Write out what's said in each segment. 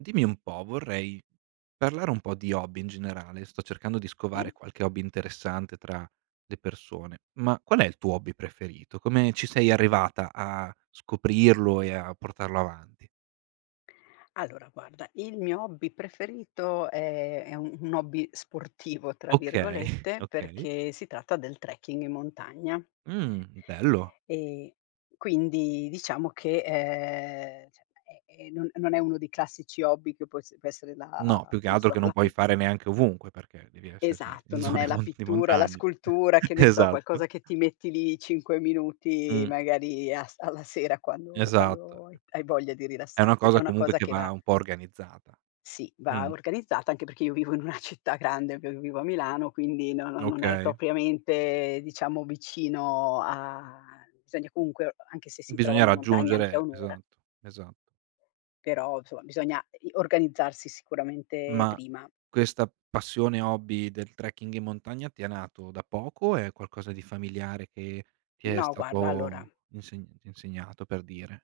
Dimmi un po', vorrei parlare un po' di hobby in generale. Sto cercando di Sì? scovare qualche hobby interessante tra le persone, ma qual è il tuo hobby preferito? Come ci sei arrivata a scoprirlo e a portarlo avanti? Allora, guarda, il mio hobby preferito è è un un hobby "sportivo," tra Okay. virgolette, Okay. perché si tratta del trekking in montagna. Mh, bello. Ehm, quindi diciamo che, ehm, cioè è è non non è uno dei classici hobby che può es può essere No, la più che che ne altro so, che non la puoi pi fare neanche ovunque, perché devi esser si Esatto, in non è zone la mon di pittura, la montagne. scultura, che ne so, Esatto. qualcosa che ti metti lì 5 minuti, Mh. magari as alla sera quando Esatto. quando hai hai voglia di È una rilassarti. È cosa, una comunque, cosa che che va va un po' organizzata. Sì, va Mh. organizzata anche perché io vivo in una città grande, ve vivo a Milano, quindi no non è Okay. propriamente, diciamo, vicino a sogna comunque anche se si Bisogna trovano montagne anche a raggiungere 1 ora. esatto. Esa Però, insomma, bisogna i organizzarsi sicuramente Ma prima. questa passione, hobby, del trekking in montagna, ti è nato da poco o è qualcosa di familiare che ti è No, guarda, allora stato insegnent insegnato? Per dire.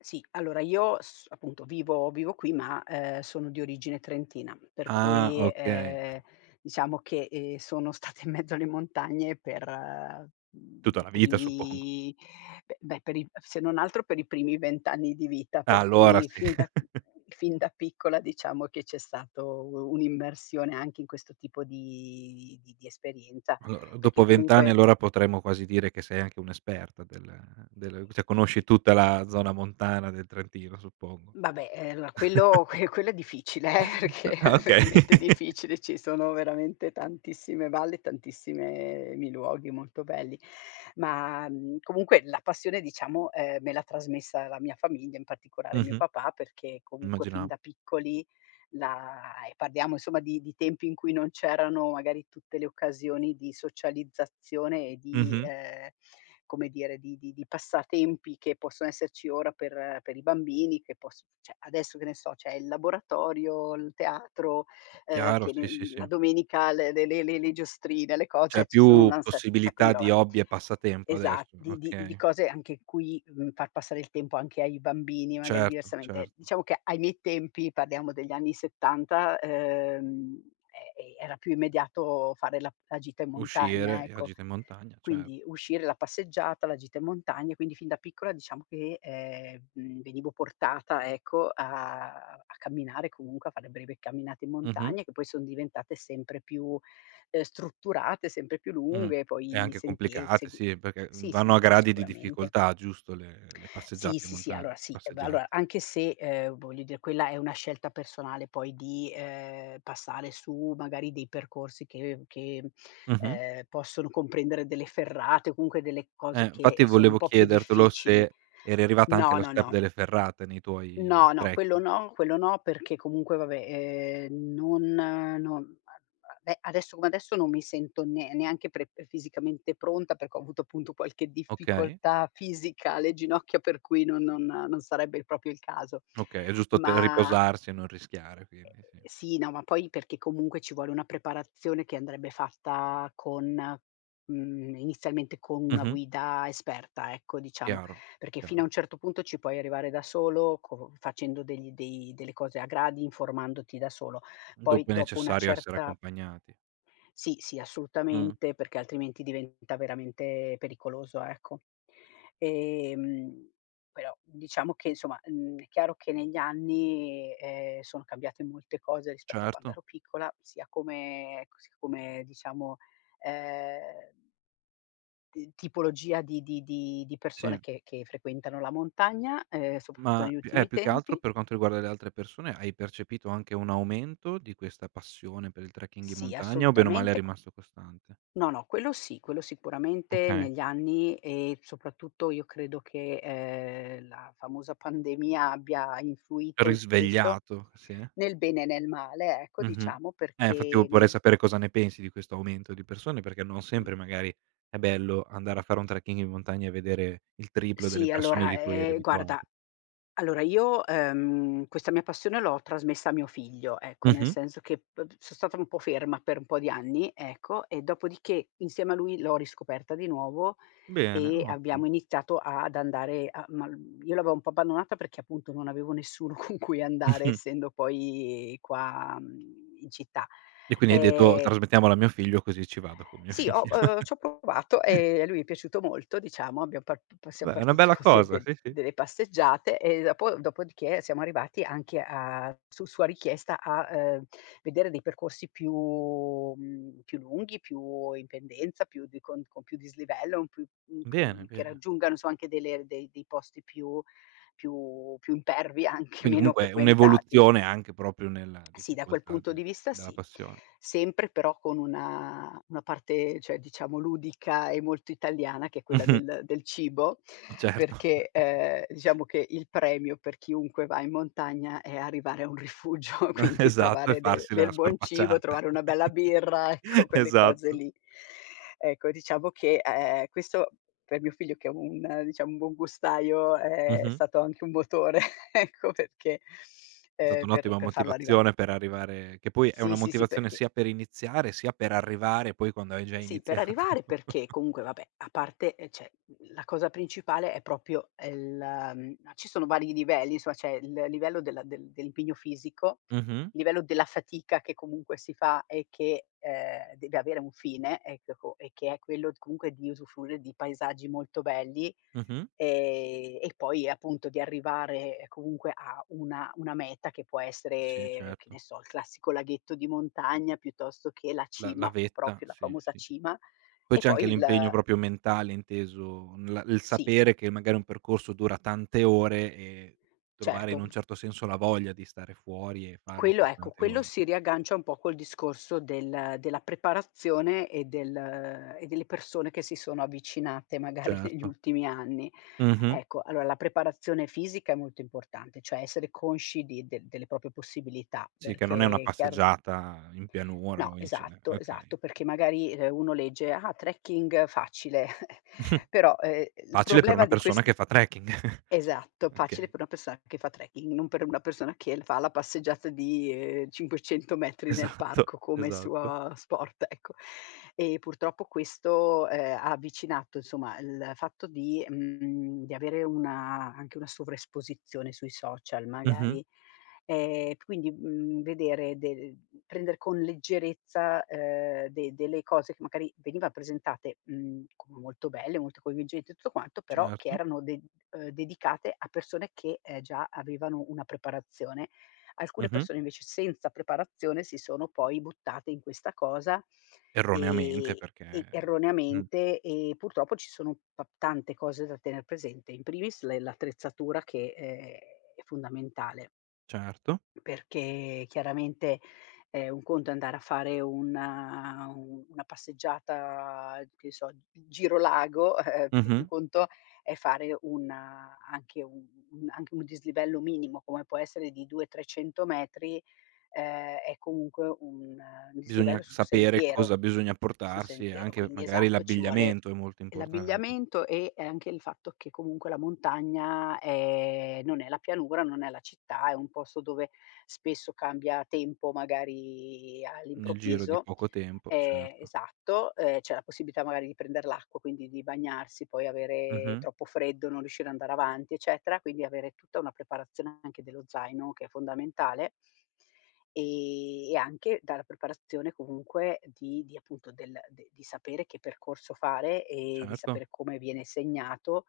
Sì, allora io s appunto, vivo vivo qui ma, ehm, sono di origine trentina, per Ah, cui, okay. ehm, diciamo che, ehm, sono stata in mezzo alle montagne per, mhmm, Tutta i la vita, suppongo. primi beh beh, per i se non altro, per i primi 20 anni di vita. Per Allora, cui, sì. fin da fin da piccola, diciamo che c'è stato u un'immersione anche in questo tipo di di di esperienza, Allora, perché dopo 20 anni comunque allora potremmo quasi dire che sei anche un esperta del della u cioè, conosci tutta la zona montana del Trentino, suppongo. Vabbè, ehm, allora quello que quello è difficile, eh, perché Ah, è okay. veramente difficile: ci sono veramente tantissime valli, tantissime mi luoghi molto pelli. Ma, mhmm, comunque la passione, diciamo, ehm, me l'ha trasmessa la mia famiglia, in particolare mio Mh-mh. papà, perché comunque fin Immagina da piccoli la e parliamo, insomma, di di tempi in cui non c'erano magari tutte le occasioni di socializzazione e di Mh-mh. ehm, come dire, di di di passatempi che posso esserci ora per per i bambini, che poss cioè, adesso, che ne so, c'è il laboratorio, l teatro, uhm, Chiaro. che Sì, sì, nen sì. la domenica l le le le le giostrine, le co C'è cioè, ci sono un più ansar sacco di possibilità roba, di hobby e passatempo esa adesso, di di di okay. cose, anche qui, mhmm, far passare il tempo anche ai bambini, magari, Certo, diversamente. certo. Diciamo che ai miei tempi, parliamo degli anni '70, ehm, e era più immediato fare la la gita in montagna, Uscire, e a ecco. gita in montagna, cer Quindi, uscire, la passeggiata, la gita in montagna. Quindi fin da piccola, diciamo che, ehm, mhmm, venivo portata, ecco, a a camminare, comunque, a fare breve camminate in Mh-mh. montagna, che poi son diventate sempre più, uhm, strutturate, sempre più Mh-mh. lunghe, e E poi anche sentie complicate, segu sì. Perché, mhmm, sì, sì, vanno a s gradi di sicuramente. difficoltà, giusto, le le Sì, passeggiate in sì, sì, montagn allora, sì. Eh, beh passeggiat allora, anche se, ehm, voglio dire, quella è una scelta personale poi di, ehm, passare su, magari, dei percorsi che che, mhmm, Mh-mh. ehm, possono comprendere delle ferrate o comunque delle cose Eh, che infatti sono un volevo po' più chiedertelo difficili se eri arrivata anche no, allo no, step no. delle ferrate nei tuoi No, no, quello trekki no, quello no perché comunque, va beh, ehm, non no beh, adesso come adesso, non mi sento ne neanche pre ehm, fisicamente pronta perché ho avuto, appunto, qualche Okay. difficoltà fisica alle ginocchia, per cui no non non sarebbe proprio il caso. Okay, è giusto te Ma riposarsi e non rischiare, quindi, sì. Sì, no, ma poi perché, comunque ci vuole una preparazione che andrebbe fatta con mhmm, inizialmente co' una Mh-mh. guida esperta, ecco, diciamo; Chiaro, perché fino a chiaro. un certo punto ci puoi arrivare da solo, co facendo degli dei delle cose a gradi, informandoti da solo, poi, Dopo è dopo una necessario essere certa accompagnati. Sì, sì, Mh. assolutamente, perché altrimenti diventa veramente pericoloso, ecco. Ehm, però diciamo che, insomma, n è chiaro che negli anni, ehm, sono cambiate molte cose rispetto a quando Certo. ero piccola, sia come ec s come, diciamo, ehm d tipologia di di di di persone Sì. che che frequentano la montagna, ehm, soprattutto Ma negli più eh, ultimi più che altro, tempi. per quanto riguarda le altre persone, hai percepito anche un aumento di questa passione per il trekking in Sì, montagna, o bene o male è assolutamente. rimasto costante? No, no, quello sì, quello sicuramente Okay. negli anni e, soprattutto io credo che, ehm, la famosa pandemia abbia influito i su questo, Risvegliato, sì. nel bene e nel male, ecco, Mh-mh. diciamo, Eh, fatti perché io porrei nel sapere cosa ne pensi di questo aumento di persone, perché non sempre, magari, è bello andare a fare un trekking in montagna e vedere il triplo Sì delle persone allora, di cui eri ehm, guarda, abituata. allora io, ehm, questa mia passione l'ho trasmessa a mio figlio, ecco, nel Mh-mh. senso che p so' stata un po' ferma per n po' di anni, ecco, e dopodiché, insieme a lui, l'ho riscoperta di nuovo Bene, e ottimo. abbiamo iniziato ad andare a ma l io l'avevo un po' abbandonata perché, appunto, non avevo nessuno con cui andare, essendo poi qua, mhmm, in città. E quindi hai detto: Ehm "Trasmettiamolo a mio figlio, così ci vado con mio Sì, ho figlio!" uhm, c'ho provato, e a lui è piaciuto molto, diciamo. Abbiam par p pa siam Beh, è una partiti bella col de cosa, del sì, sì. delle passeggiate, e dopo dopodiché, siamo arrivati anche a su sua richiesta a, uhm, vedere dei percorsi più mhmm, più lunghi, più in pendenza, più di cont con più dislivello, un plu mhmm, mhmm, Bene, che bene. raggiungano insomma anche delle r dei dei posti più più più impervi, anche Quindi, meno comunque, frequentati. un'evoluzione anche proprio nella Sì, da quel difficoltà punto del di vista della sì; passione. sempre, però con una una parte, cioè diciamo, ludica e molto italiana, che è quella Mh-mh. del del cibo. Certo. Perché, ehm, diciamo che il premio per chiunque va in montagna è arrivare a un rifugio, quindi Esatto, e trovare del farsi del la buon cibo, scorpacciata. trovare una bella birra, ecco, quelle cose Esatto. lì. Ecco, diciamo che a ehm, questo per mio figlio, che è un diciam, buongustaio, è Mh-mh. stato anche un motore, ecco perchè, È ehm, stata per un'ottima per farlo arrivare motivazione per arrivare che poi è una Sì, sì, sì motivazione perché sia per iniziare, sia per arrivare poi quando hai già Sì, per iniziato. arrivare, perché comunque, va beh, a parte e cioè, la cosa principale è proprio è la, mhmm, no ci sono vari livelli, insomma, c'è il livello della del dell'impegno fisico, Mh-mh. i livello della fatica, che comunque si fa e che, ehm, deve avere un fine, eccheco e che è quello t comunque di usufruire di paesaggi molto belli, Mh-mh. ehm, e poi e appunto di arrivare, comunque, a una una meta che può Sì, essere, che certo. ne so, il classico laghetto di montagna, piuttosto che la La la cima, vetta, proprio la sì, famosa sì. cima, Poi e c'è poi anche il l'impegno proprio mentale, inteso n la il Sì. sapere che magari un percorso dura tante ore e trovare, in Certo. un certo senso, la voglia di stare fuori e farlo Quello per ecco, tante quello ore. si riaggancia un po' col discorso del della preparazione e del e delle persone che si sono avvicinate, magari, negli Certo. ultimi anni. Mh-mh. Ecco, allora la preparazione fisica è molto importante, cioè essere consci di del delle proprie possibilità, Sì, che non è una perché è chiaro passeggiata in No, pianura o in cinne esatto, okay. esatto perché magari, uhm, uno legge: "Ah! Trekking facile," però, ehm, l Facile per problema una di persona questi che fa trekking. esatto, facile Achei. per una persona che fa trekking, non per una persona che l fa la passeggiata di, ehm, 500 metri nel Esatto, parco come esatto. suo sport, ecco. E purtroppo questo, ehm, ha avvicinato, insomma, il fatto di, mhmm di avere una anche una sovraesposizione sui social, Mh-mh. magari. Ehm, quindi, mhmm, vedere de ehm, prender con leggerezza, ehm, de delle cose che magari veniva presentate, mhmm, molto belle, molto coinvolgenti e tutto quanto, però, che Certo. erano de uhm, dedicate a persone che, ehm, già avevano una preparazione. Alcune Mh-mh. persone, invece, senza preparazione, si sono poi buttate in questa cosa, Erroneamente, ehm, perché e mh. erroneamente, e purtroppo ci sono pap tante cose da tener presente, in primis le l'attrezzatura che, ehm, è fondamentale. Certo. Perché chiaramente, ehm, un conto è andare a fare una u una passeggiata, che so, g giro lago, e un Mh-mh. conto è fare una anche u un anche un dislivello minimo, come può essere di 200, 300 metri, ehm, è comunque un Bisogna dislivello c su sapere sentiero, cosa bisogna su portarsi e sentiero anche, quindi, magari, esatto, ci vuole l'abbigliamento è molto importante. l'abbigliamento e e anche il fatto che comunque la montagna, ehm, non è la pianura, non è la città, è un posto dove spesso cambia tempo, magari Nel giro di all'improvviso, poco tempo, ehm, certo. esatto, uhm, c'è la possibilità magari di prender l'acqua, quindi di bagnarsi, poi avere Mh-mh. troppo freddo, non riuscire a andare avanti, eccetera, quindi avere tutta una preparazione anche dello zaino, che è fondamentale ehm, e anche dalla preparazione, comunque, di di appunto del de di sapere che percorso fare e di Certo. sapere come viene segnato,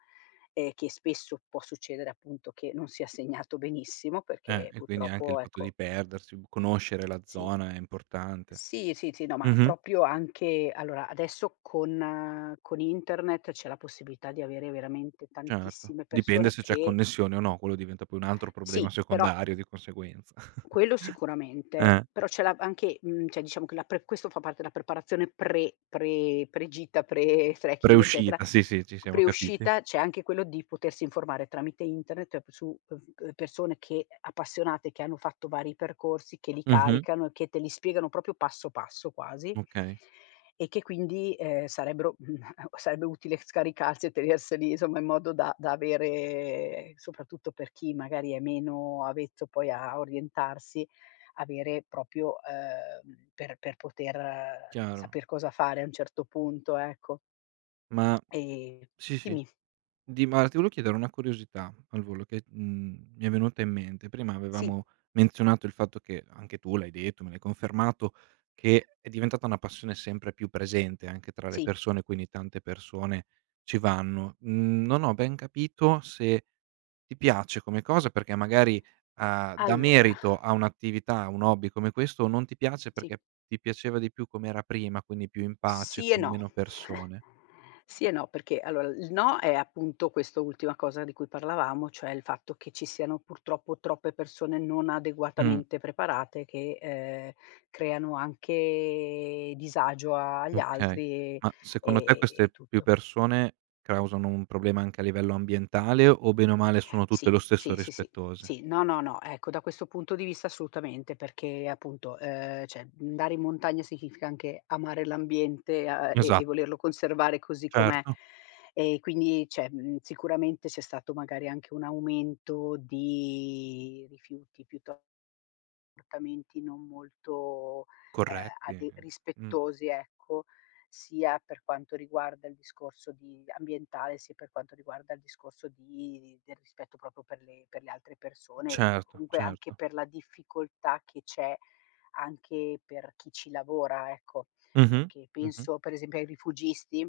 ehm, che spesso può succedere, appunto, che non sia segnato benissimo, Eh, perché, e quindi anche il purtroppo, fatto ecco di perdersi, bu conoscere la Sì. zona è importante. Sì, sì, sì, no, ma Mh-mh. proprio anche allora, adesso con con internet c'è la possibilità di avere veramente Certo, tantissime dipende persone se c'è che connessione o no, quello diventa poi un altro problema Sì, però secondario di conseguenza, Quello sicuramente, eh. però c'è la v anche, mhmm, cioè diciamo, che la pre questo fa parte della preparazione pre pre pre-gita, pre-trekking, eccetera, Preuscita, sì, sì. Ci siamo capiti. pre-uscita, c'è anche quello di potersi informare tramite internet ep su, uhm, v uhm, persone che ehm, appassionate, che hanno fatto vari percorsi, che li Mh-mh. caricano e che te li spiegano proprio passo passo quasi Okay. e che quindi, ehm, sarebbero mhmm, sarebbe utile scaricarsi e tenerseli, insomma, in modo da da avere soprattutto per chi magari è meno avvezzo poi a orientarsi, avere proprio, uhm, mhmm, per per poter Chiaro. saper cosa fare a un certo punto, ecco. Ma Ehm sì, sì. dimmi. Di mal ti volevo chiedere una curiosità al volo, che t mhmm, mi è venuta in mente: prima Sì. avevamo menzionato il fatto che, anche tu l'hai detto, me l'hai confermato, che è diventata una passione sempre più presente anche tra le Sì. persone, quindi tante persone ci vanno. Non ho ben capito se: ti piace come cosa, perché magari, uhm, dà Allora merito a un'attività, a un hobby come questo, o non ti piace, Sì. perché ti piaceva di più come era prima, quindi più in pace Sì e con no, meno persone. sì e no, perché, allora il no è, appunto, questo ultima cosa di cui parlavamo, cioè il fatto che ci siano, purtroppo, troppe persone non Mh. adeguatamente preparate che, ehm, creano anche disagio agli Okay. altri, ehm, Ma secondo te e e e queste più tutto. persone causano un problema anche a livello ambientale, o bene o male, sono tutte, lo Sì, stesso, sì, sì, sì, rispettose? sì no, no, no, ecco, da questo punto di vista, assolutamente, perché appunto, ehm, cioè andare in montagna significa anche amare l'ambiente, a e e Esat volerlo conservare così com'è. Certo. E quindi cioè, mhmm, sicuramente c'è stato magari anche un aumento di rifiuti, piuto comportamenti non molto, ehm, Corretti. ade Mh. rispettosi, ecco, sia per quanto riguarda il discorso di ambientale, sia per quanto riguarda il discorso di i del rispetto proprio per le per le altre persone e Certo, comunque, anche certo. per la difficoltà che c'è anche per chi ci lavora, ecco. Mh-mh. Perché Mh-mh. penso, per esempio, ai rifugisti,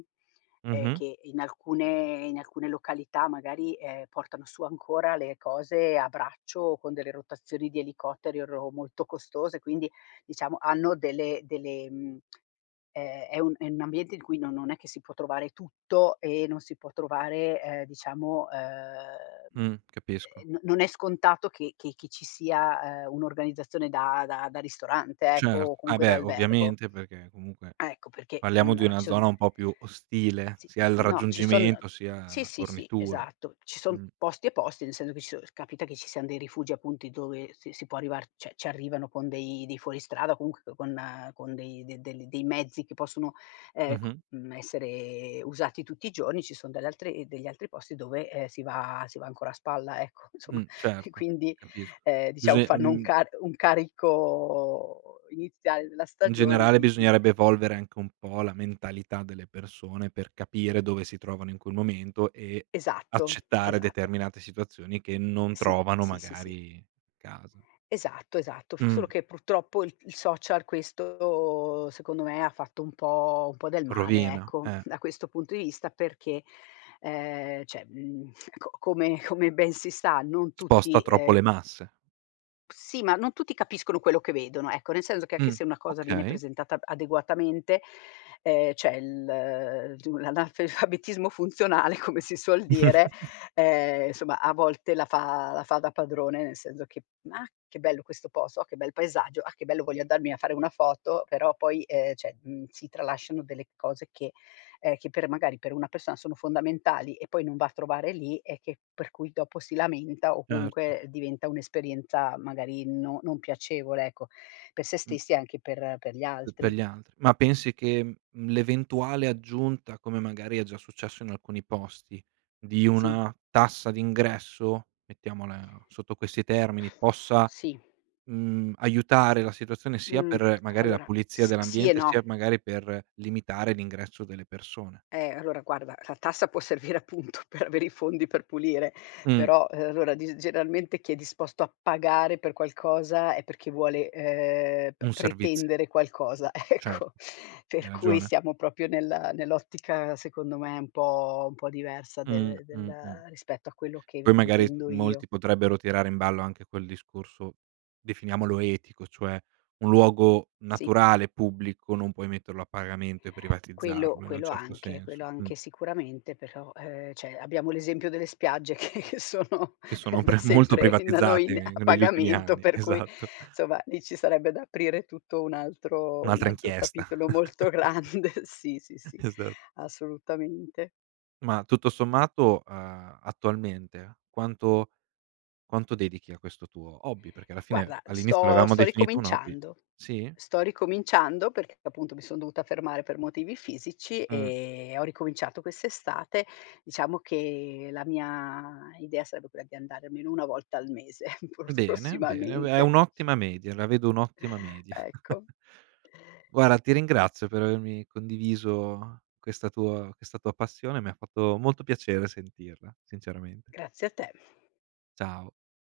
ehm, Mh-mh. che in alcune in alcune località magari, ehm, portano su ancora le cose a braccio o con delle rotazioni di elicotteri o ro molto costose. Quindi, diciamo, hanno delle delle, mhmm, è è un è n'ambiente di cui no non è che si può trovare tutto, e non si può trovare, ehm, diciamo, uhm, Mh. e Capisco. no non è scontato che che che ci sia, ehm, un'organizzazione da da da ristorante, ecco, Certo. o Ah comunque da beh, albergo. ovviamente, perché comunque Ah, ecco, perché, parliamo mhmm, di ala, una ci son zona un po' più ostile, Sì, sia il no, ci son raggiungimento, sia sì, la sì, sì, fornitura. esatto. Ci son Mh. posti e posti, nel seno che ci so capita che ci sian dei rifugi, appunti, dove si si può arrivar cioè, c'arrivano con dei dei fuoristrada o comunq con con dei de delli dei mezzi che possono, ehm, c Mh-mh. mhmm, essere usati tutti i giorni; ci sono dalle altre ehm, degli altri posti dove, ehm, si va si va ancora a spalla, ecco, insomma, Mh. e Certo, quindi, capisc ehm, diciamo, Bisoi fanno un ehm car un carico iniziale della In stagione generale, di di bisognerebbe evolvere anche un po' la mentalità delle persone per capire dove si trovano in quel momento e Esatto. accettare Esatto. determinate situazioni che non Sì. trovano, Sì, sì, sì. magari, casa. Esatto, esatto. F solo Mh. che, purtroppo, il il social, questo, secondo me, ha fatto un po' un po' del male, Rovina, ecco, eh. da questo punto i vista, perché, ehm, cioè, mhmm, ecco, come come ben si sa, non tutti, Sposta troppo ehm le masse. Sì, ma non tutti capiscono quello che vedono, ecco, nel senso che anche Mh. se una cosa viene Okay. presentata b adeguatamente, ehm, cioè, l tu l'analfabetismo funzionale, come si suol dire, ehm, somma, a volte la fa la fa da padrone, nel senso che: "Ma, che bello questo posto! Oh, che bel paesaggio! Ah, che bello voglio andarmi a fare una foto," però poi, ehm, cioè mhmm, si tralasciano delle cose che, ehm che per magari, per una persona sono fondamentali, e poi non va a trovare lì, e che per cui dopo si lamenta o Certo. comunque diventa un'esperienza, magari, no non piacevole, ecco, pe' se Mh. stessi e anche per per gli P pe' altri. gli altri. Ma pensi che, mhmm, mhmm, l'eventuale aggiunta, come magari è già successo in alcuni posti, di Sì. una tassa d'ingresso, mettiamola sotto questi termini, possa, Sì. mhmm, aiutare la situazione, sia Mh. per, A magari, la allora, pulizia s sì e dell'ambiente, no. sia magari per limitare l'ingresso delle persone? Eh, allora guarda, la tassa, può servire appunto per avere i fondi per pulire; Mh. però, ehm, allora, di g generalmente chi è disposto a pagare per qualcosa è perché vuole, ehm, p Un serviz pretendere qualcosa, Cer ecco. Per Hai cui ragione. siamo proprio nella nell'ottica, secondo me, un po' un po' diversa Mh. de Mh. Mh. della rispetto a quello che eve Poi, magari, intendo io. molti potrebbero tirare in ballo anche quel discorso, definiamolo etico, cioè: un luogo Sì. naturale e pubblico non puoi metterlo a pagamento e Quello privatizzarlo, in un quello certo anche, quello senso. Mh. anche sicuramente, però, ehm, cioè abbiamo l'esempio delle spiagge che sono, Che ehm, sono da pre molto sempre in da noi privatizzati in a negli ultimi pagamento anni, per cui, esatto. somma, lì ci sarebbe da aprire tutto un altro un Un'altra altro inchiesta. capitolo molto grande, sì, sì, sì, Esa assolutamente. Ma, tutto sommato, uhm, attualmente, quanto quanto dedichi a questo tuo hobby? Perché, alla fine Guarda, all'inizio lo sto avevamo sto definito un hobby. ricominciando, Sì? sto ricominciando perché, appunto, mi son dovuta fermare per motivi fisici Mh. e ho ricominciato quest'estate. Diciamo che la mia idea sarebbe quella di andare almeno 1 volta al mese, pros Bene, bene. Beh è prossimamente. un'ottima media, la vedo un'ottima media. Ecco. Guarda, ti ringrazio per avermi condiviso questa tuo questa tua passione, mi ha fatto molto piacere sentirla, sinceramente. Grazie a te. Ciao.